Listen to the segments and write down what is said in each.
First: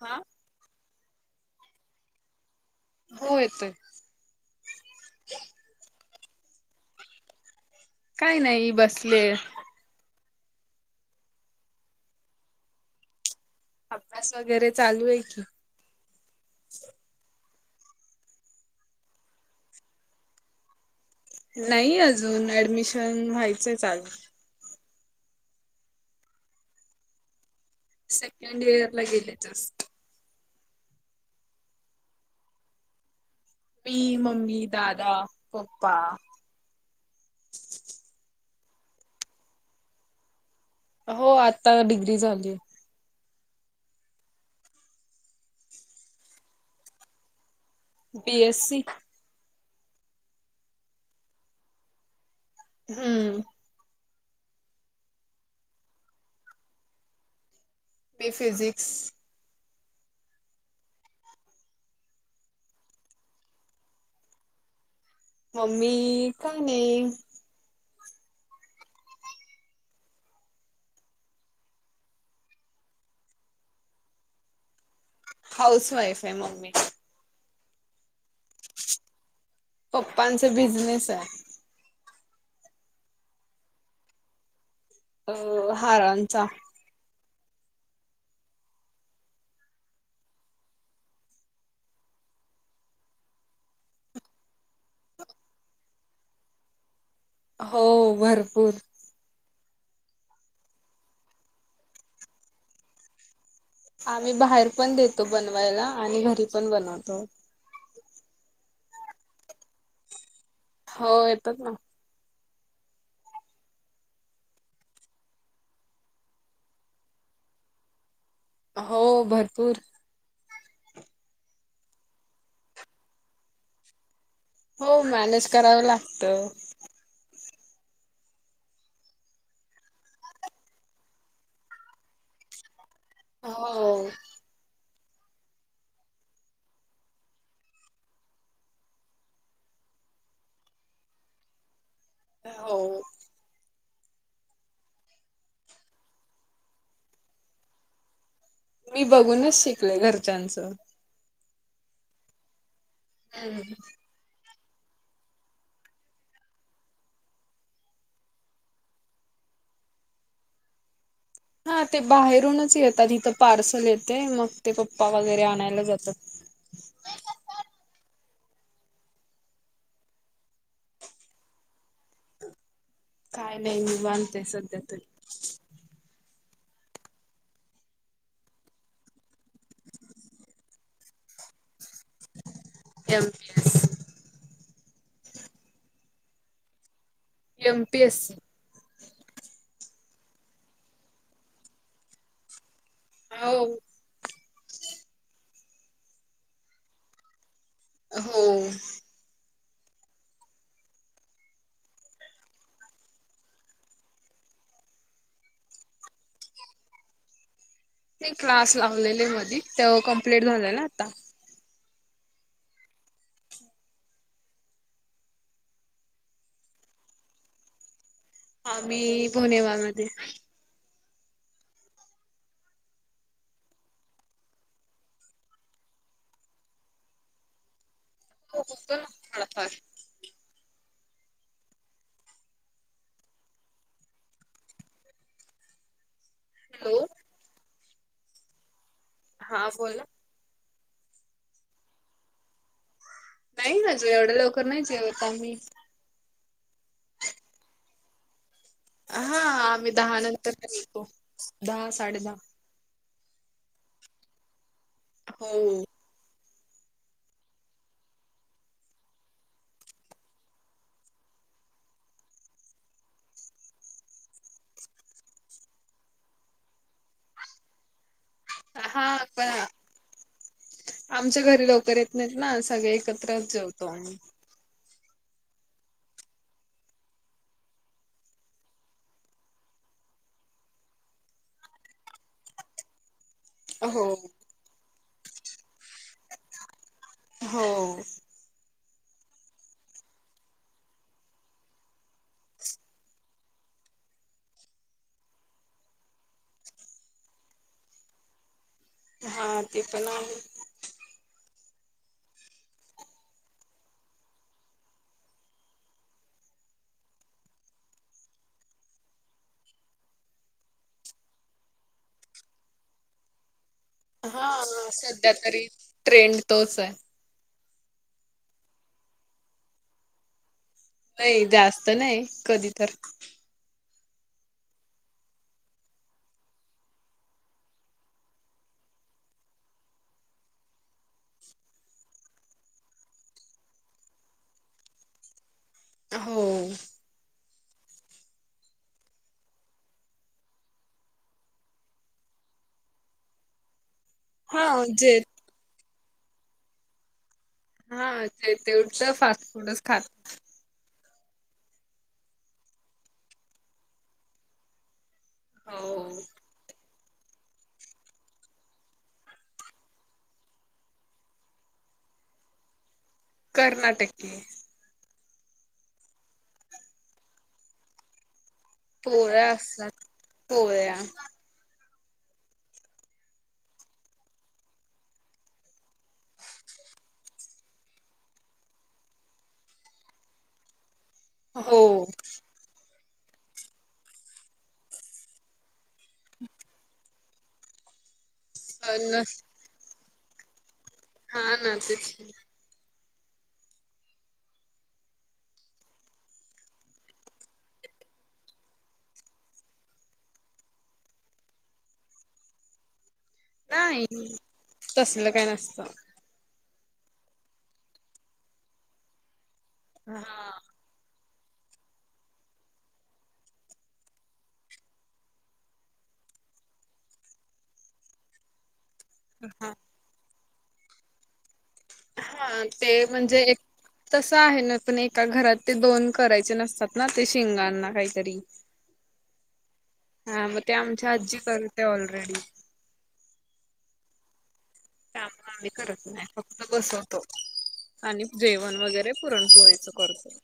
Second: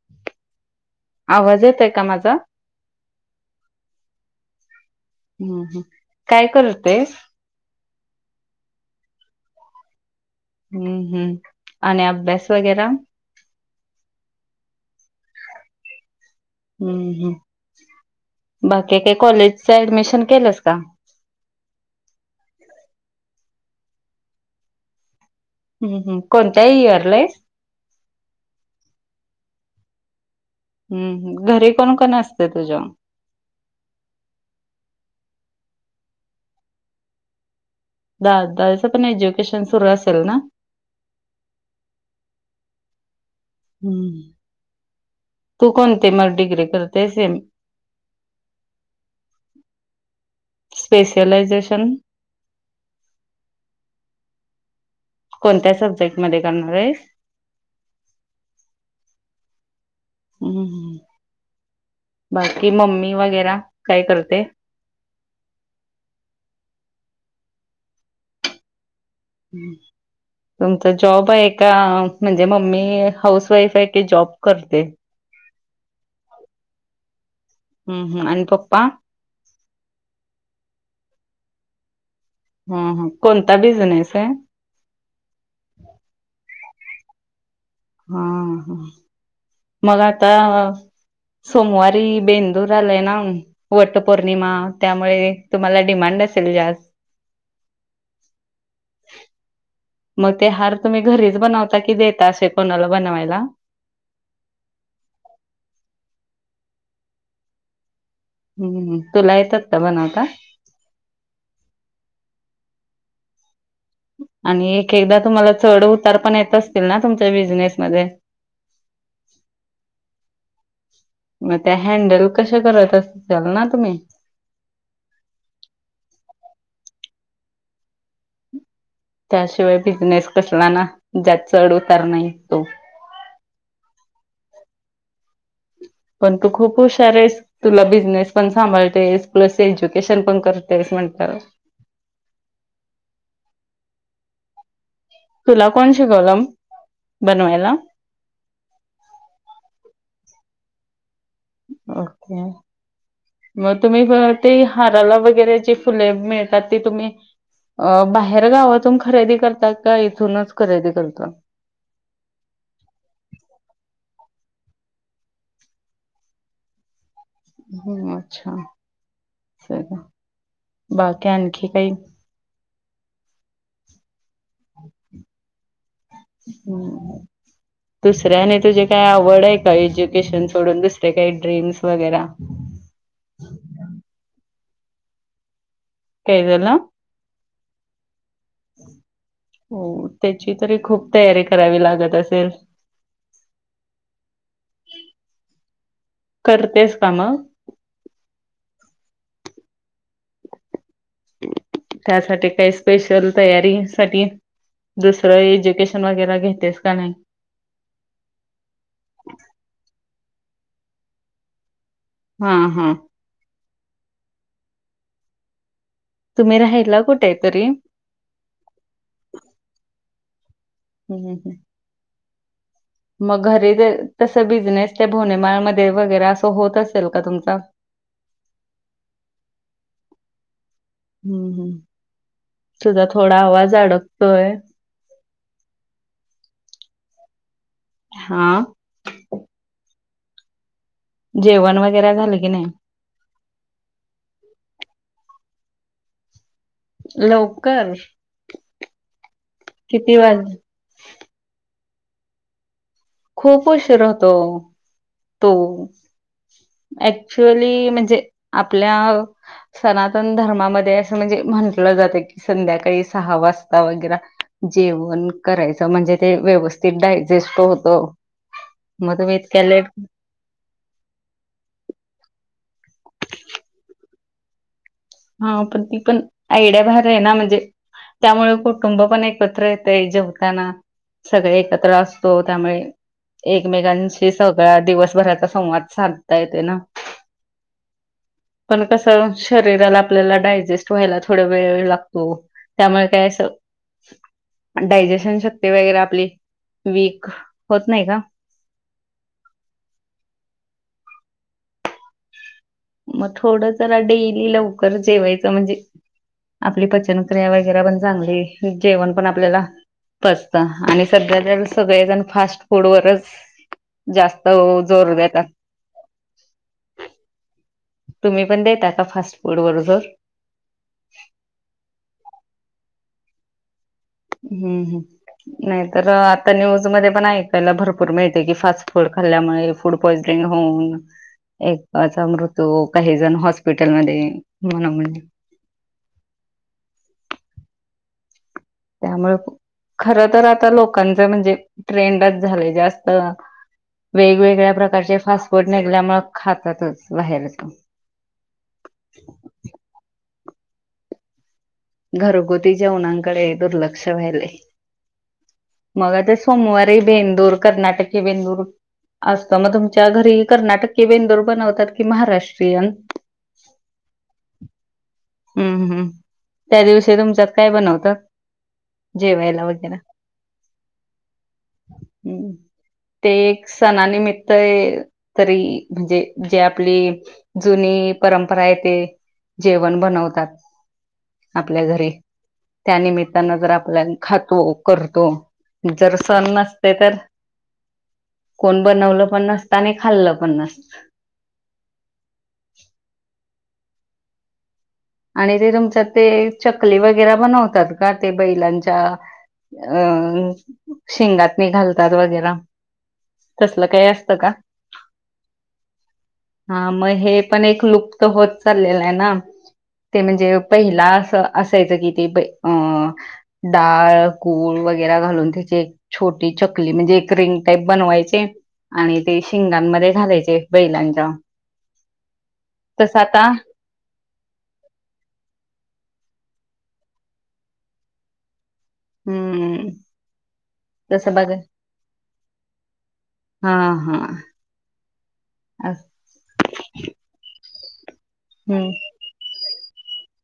हा आवाज येत आहे का माझा हो येतोय हं हं काय करतेस काही नाही बसले हं हं आणि अभ्यास वगैरा अभ्यास वगैरे चालू आहे कि हं हं बाकी काही कॉलेजच ऍडमिशन केलस का नाही अजून ऍडमिशन व्हायचंय चाल हं हं कोणत्याही इयरला आहेस सेकंड इयर ला गेले जास्त हं हं घरी कोण कोण असते तुझ्या मी मम्मी दादा पप्पा दादाचं पण एज्युकेशन सुरू असेल ना हो आता डिग्री झाली. हं तू कोणते मग डिग्री करते हे बी एस सी स्पेसलायझेशन हं कोणत्या सब्जेक्ट मध्ये करणार आहेस? मी फिजिक्स हं हं बाकी मम्मी वगैरा काय करते? मम्मी काय नाही. हं तुमचा जॉब आहे का? म्हणजे मम्मी हाऊस वाईफ आहे की जॉब करते? हाऊस वाईफ आहे मम्मी हं हं आणि पप्पा पप्पांचा बिजनेस आहे. हं हं कोणता बिझनेस आहे? अ हारांचा हा ह मग आता सोमवारी बेंदूर आलय ना वट पौर्णिमा त्यामुळे तुम्हाला डिमांड सलजाज हो भरपूर मग ते हार तुम्ही घरीच बनवता की देता असे कोणाला बनवायला आम्ही बाहेर पण देतो बनवायला आणि घरी पण बनवतो हम्म तुला येतात का बनवता? हो येतात ना. आणि एक एकदा तुम्हाला चढ उतार पण येत असतील ना तुमच्या बिझनेसमध्ये. हो भरपूर. मग त्या हॅडल कश करत असल ना तुम्ही? हो मॅनेज करावं लागत. त्याशिवाय बिझनेस कसला ना ज्यात चढउतार नाही तो. हो.. पण तू खूप हुशार आहेस तुला बिझनेस पण सांभाळतेस प्लस एज्युकेशन पण करतेस. म्हणताल. हो. तुला कोण शिकवलं बनवाला? मी बघूनच शिकले घरच्यांचं. ओके हम्म. मग तुम्ही पर ते हाराला वगैरे जी फुले मिळतात ती तुम्ही अ बाहेर गावातून खरेदी करतात का इथूनच खरेदी करता? हा ते बाहेरूनच येतात इथं पार्सल येते मग ते पप्पा वगैरे आणायला जातात. होम् अच्छा. बाकी आणखी काही. काय नाही निवांत हाय सध्यातरी. हम्म. दुसऱ्याने तुझी काय आवड आहे का एज्युकेशन सोडून दुसरे काही ड्रीम्स? वगैरे एम पी एस. काय झाला? एम पीएस स हो त्याची तरी खूप तयारी करावी लागत असेल. हो. करतेस का म? हो. त्यासाठी काही स्पेशल तयारी सा दुसरं एज्युकेशन वगैरे घेतेस का नाही? ते क्लास लावलेले मध ते कंप्लिट झाले न आता. हा हम. तुम्ही राहिला कुठे हाय तरी आ्ही बोनेवा मध्ये. हम्म हम् हम्म. मग घरी तस बिझनेस ते भोनेमाळमध्येध्ये वगैरे असं होत असेल का तुमचा? रिकामाऑडिओ हो होतोय थोडा फार. हम्म हम् तुझा थोडा आवाज अडकतोय. रिकामा ऑडिओ हॅलो. हा. हा बोला. जेवण वगैरे झालं की नाही? नाही ना जो एवढे लवकर नाही जेवत आम्ही. लवकर. हा आम्ही किती दहा वाज नंतर जेवतो दहा साडे दहा. खूप उशीर होतो ओ हो तो. ऍक्च्युअली म्हणजे आपल्या सनातन धर्मामध्ये असं म्हणजे म्हंटलं संध्याकाळी सहा वाजता वैगरा जेवण कराय म्हणजे व्यवथित डायजेस्ट होत हा अ पण आमच्या घरी लवकर येत नाहीत ना सगळे एकत्रच जेवतो आम्ही हा पण ती पण आयड्या बाहेर आहे ना म्हणजे त्यामुळे कुटुंब पण एकत्र येत जेवताना सगळे एकत्र असतो त्यामुळे हो एकमेकांशी सगळा दिवसभराचा संवाद साधता येते ना हो पण कस शरीराला आपल्याला डायजेस्ट व्हायला थोड वे लागतो त्यामुळे काय डायजेशन शक्ती वगैरे आपली वीक होत नाही का हा ते पण आहे मग थोडं ज डेली लवकर जेवायचं म्हणजे आपली पचनक्रिया वगैरे पण चांगली जेवण पण आपल्याला फस्त आणि सध्या तर सगळेजण फास्ट फूड वरच हा जास्त जोर सध्या देतात तरी ट्रेंड तोच आहे तुम्ही पण देता का फास्ट फूड बरो जर नाही जास्त नाही कधी तर हम्म ह नाहीतर आता न्यूज मध्ये पण ऐकायला भरपूर मिळते की फास्ट फूड खल्ल्यामुळे फूड पॉइझनिंग होऊन एकचा मृत्यू काही जण हॉस्पिटलमध्येध् म्हण म्ह हो त्यामुळे खर तर आता लोकांच म्हणजे ट्रेंडच झालेय जास्त हा वेगवेगळ्या प्रकारचे जे फास्ट फूड निघल्यामुळे खातातच बाहेरच हा ते तेवढ फास्ट फूडच खात घरगुती जेवणकडे दुर्लक्ष व्हाले हो मग आता सोमवारी बेंदूर कर्नाटक बेंदूर असत मग तुमच्या घरी कर्नाटक बेंदूर बनवतात की महाराष्ट्रीयन कर्नाटके हम्म हम्म त्या दिवशी तुमच्यात काय बनवतं पोळ्या असतात पोळ्या हम्मम ते एक सणानिमित्त तरी म्हणजे जे आपली जुनी परंपरा आहे ते जेवण बनवतात हो त्यानमित्तानं जर आपल्या खातो करतो जर सण नसते तर कोण बनवलं पण नसतं आणि खाल्लं पण नसत हा ना तेच आणि ते तुमच्या ते चकली वगैरे बनवतात का ते बैलांच्या अं शीगात नि घालतात वगैरे तसलं काही असतं नाही का तसलं काय नसत हा मग हे पण एक लुप्त होत चाललेलं आहे ना हा ते म्हणजे पहिला असं असायचं की ते अ डाळ गुळ वगैरे घालून त्याची एक छोटी चकली म्हणजे एक रिंग टाईप बनवायचे आणि ते शिंगांमध्ये घालायचे बैलांच्या हा ते तसं म्हणजे आता एक तस आहे ना पण एका घरात ते दोन करायचे नसतात ना ते शिंगना काहीतरी हम्म हा मग ते आमच्या तसं आजी बघ करते ऑलरेडी हा हा काम आम्ही अ- करत नाही फक्त बसवतो. आणि जेवण हम्म वगैरे पुरणपोळीच करतो.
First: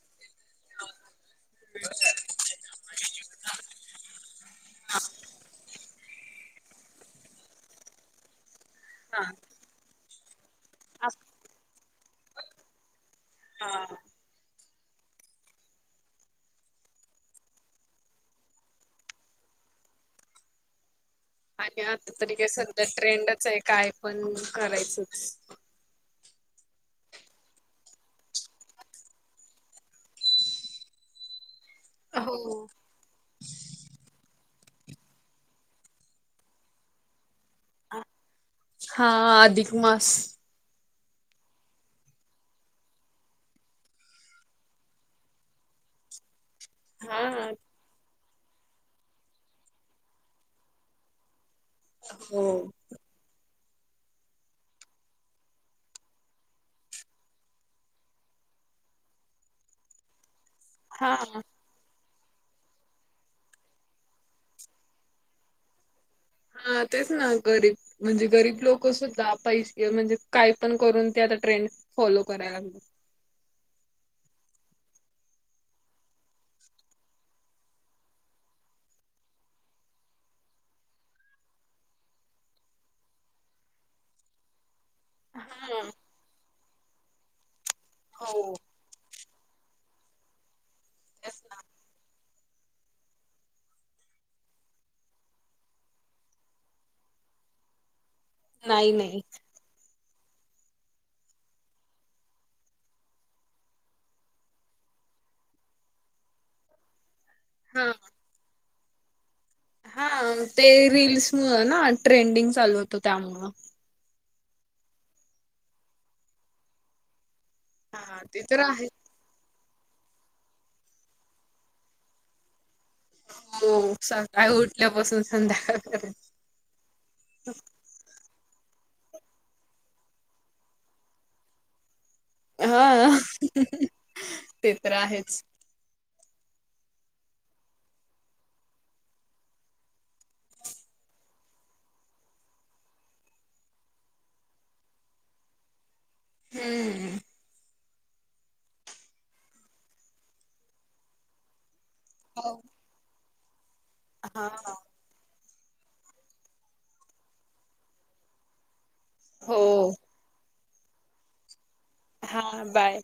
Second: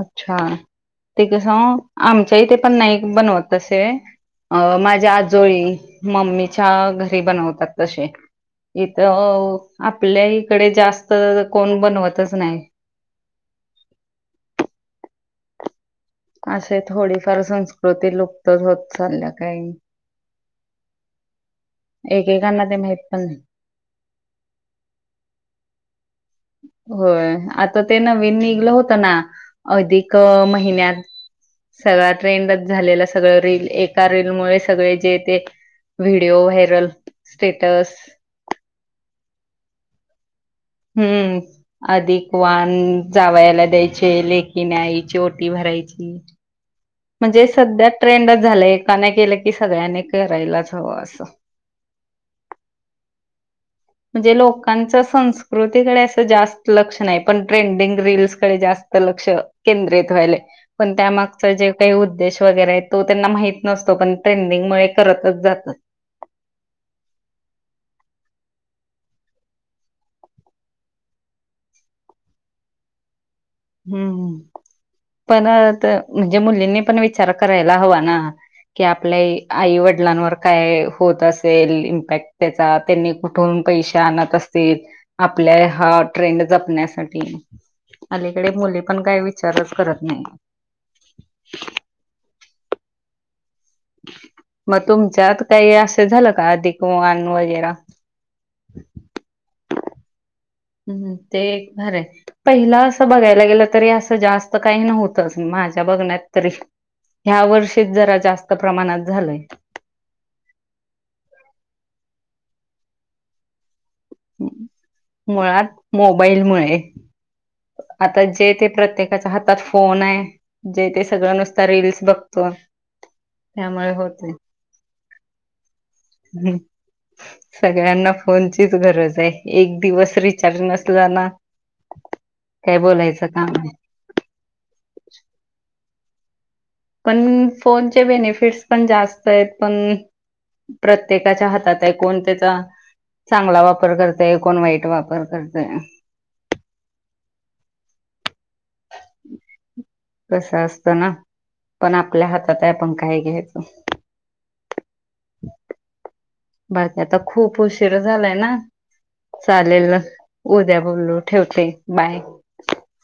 अच्छा. ते कस आमच्या इ ते पण नाही बनवतसे अ माझ्या आजोळी मम्मीच्या घरी बनवतात तसे. इथ हा आपल्या इकडे आप जास्त कोण बनवतच नाही? हा. असे थोडीफार संस्कृती लुप्तच होत चालल्या काही आणि आता तरी का एकेकांना ते सध्या माहित पण नाही. ट्रेंडच आहे काय पण करायचच. होय. आता ते नवीन निघलं होतं ना अधिक महिन्यात सगळा ट्रेंडच हो झालेला सगळ रील एका रीललमुळे सगळे जे ते विडिओ व्हायरल, स्टेटस हा अधिक मास. हम्म. अधिक वान जावायला द्यायचे लेकिन आईची ओटी भराय यायची. हा म्हणजे सध्या ट्रेंडच झालं एकाने केलं की सगळ्यांनी करायलाच हवं असं. हो. [unintelligible] म्हणजे लोकांच्या संस्कृतीकडे असं जास्त लक्षण नाही, पण ट्रेंडिंग रील्स कडे जास्त लक्ष केंद्रित व्यायल पण त्या हा मागचं जे उद्देश वगैरे तो त्यांना माहिती नसतो, पण ट्रेंडिंगमुळे करतच जातात. हा तेच ना गरीब म्हणजे गरीब लोक सुद्धा पैसे म्हणजे काय पण करून त्या ट्रेंड फॉलो कराय ला हम्म हम्म. पण म्हणजे मुलींनी पण विचार करायला हवा ना? की आपल्या आई वडिलांवर काय होत असेल इम्पॅक्ट त्याचा त्यांनी कुठून पैसे आणत असतील. आपल्या हा ट्रेंड जपण्यासाठी अलीकडे हो मुले पण काय वि विचारच करत नाही. तेच ना मग तुमच्यात काही असं झालं का अधिकवान वगैरा नाही नाही. हम्म. ते खरं पहिलं असं बघायला गेलं तरी असं जास्त काही नव्हतच म माझ्या बघण्यात तरी ह्या वर्षी हा जरा जास्त प्रमाणात झालय. हा. ते रील्स मुळं ना ट्रेंडिंग चालू होतं त्यामुळं. मुळात मोबाईल मुळे. हा आता जे तर ते आहे प्रत्येकाच्या ह फोन आहे जे ते सगळं नुसत रील्स बघतो. हो त्यामुळे होतय. सकाळी उठल्यापासून संध्याकाळ पर्यंत. सगळ्यांना फोनची गरज आहे एक दिवस रिचार्ज नसला ना काय हा बोलायचं काम आहे ते तर आहेच. पण फोनचे बेनिफिट्स पण जास्त आहेत. पण प्रत्येकाच्या हातात आहे कोणत्याचा चांगला वापर करतय, कोण वाईट वापर करतय. हम्म. कस असतं ना पण आपल्या हो हातात आहे आपण काही घे हा हा. बाकी आता खूप उशीर झालाय ना हो चालेल. उद्या बोललो ठेवते. बाय हा बाय.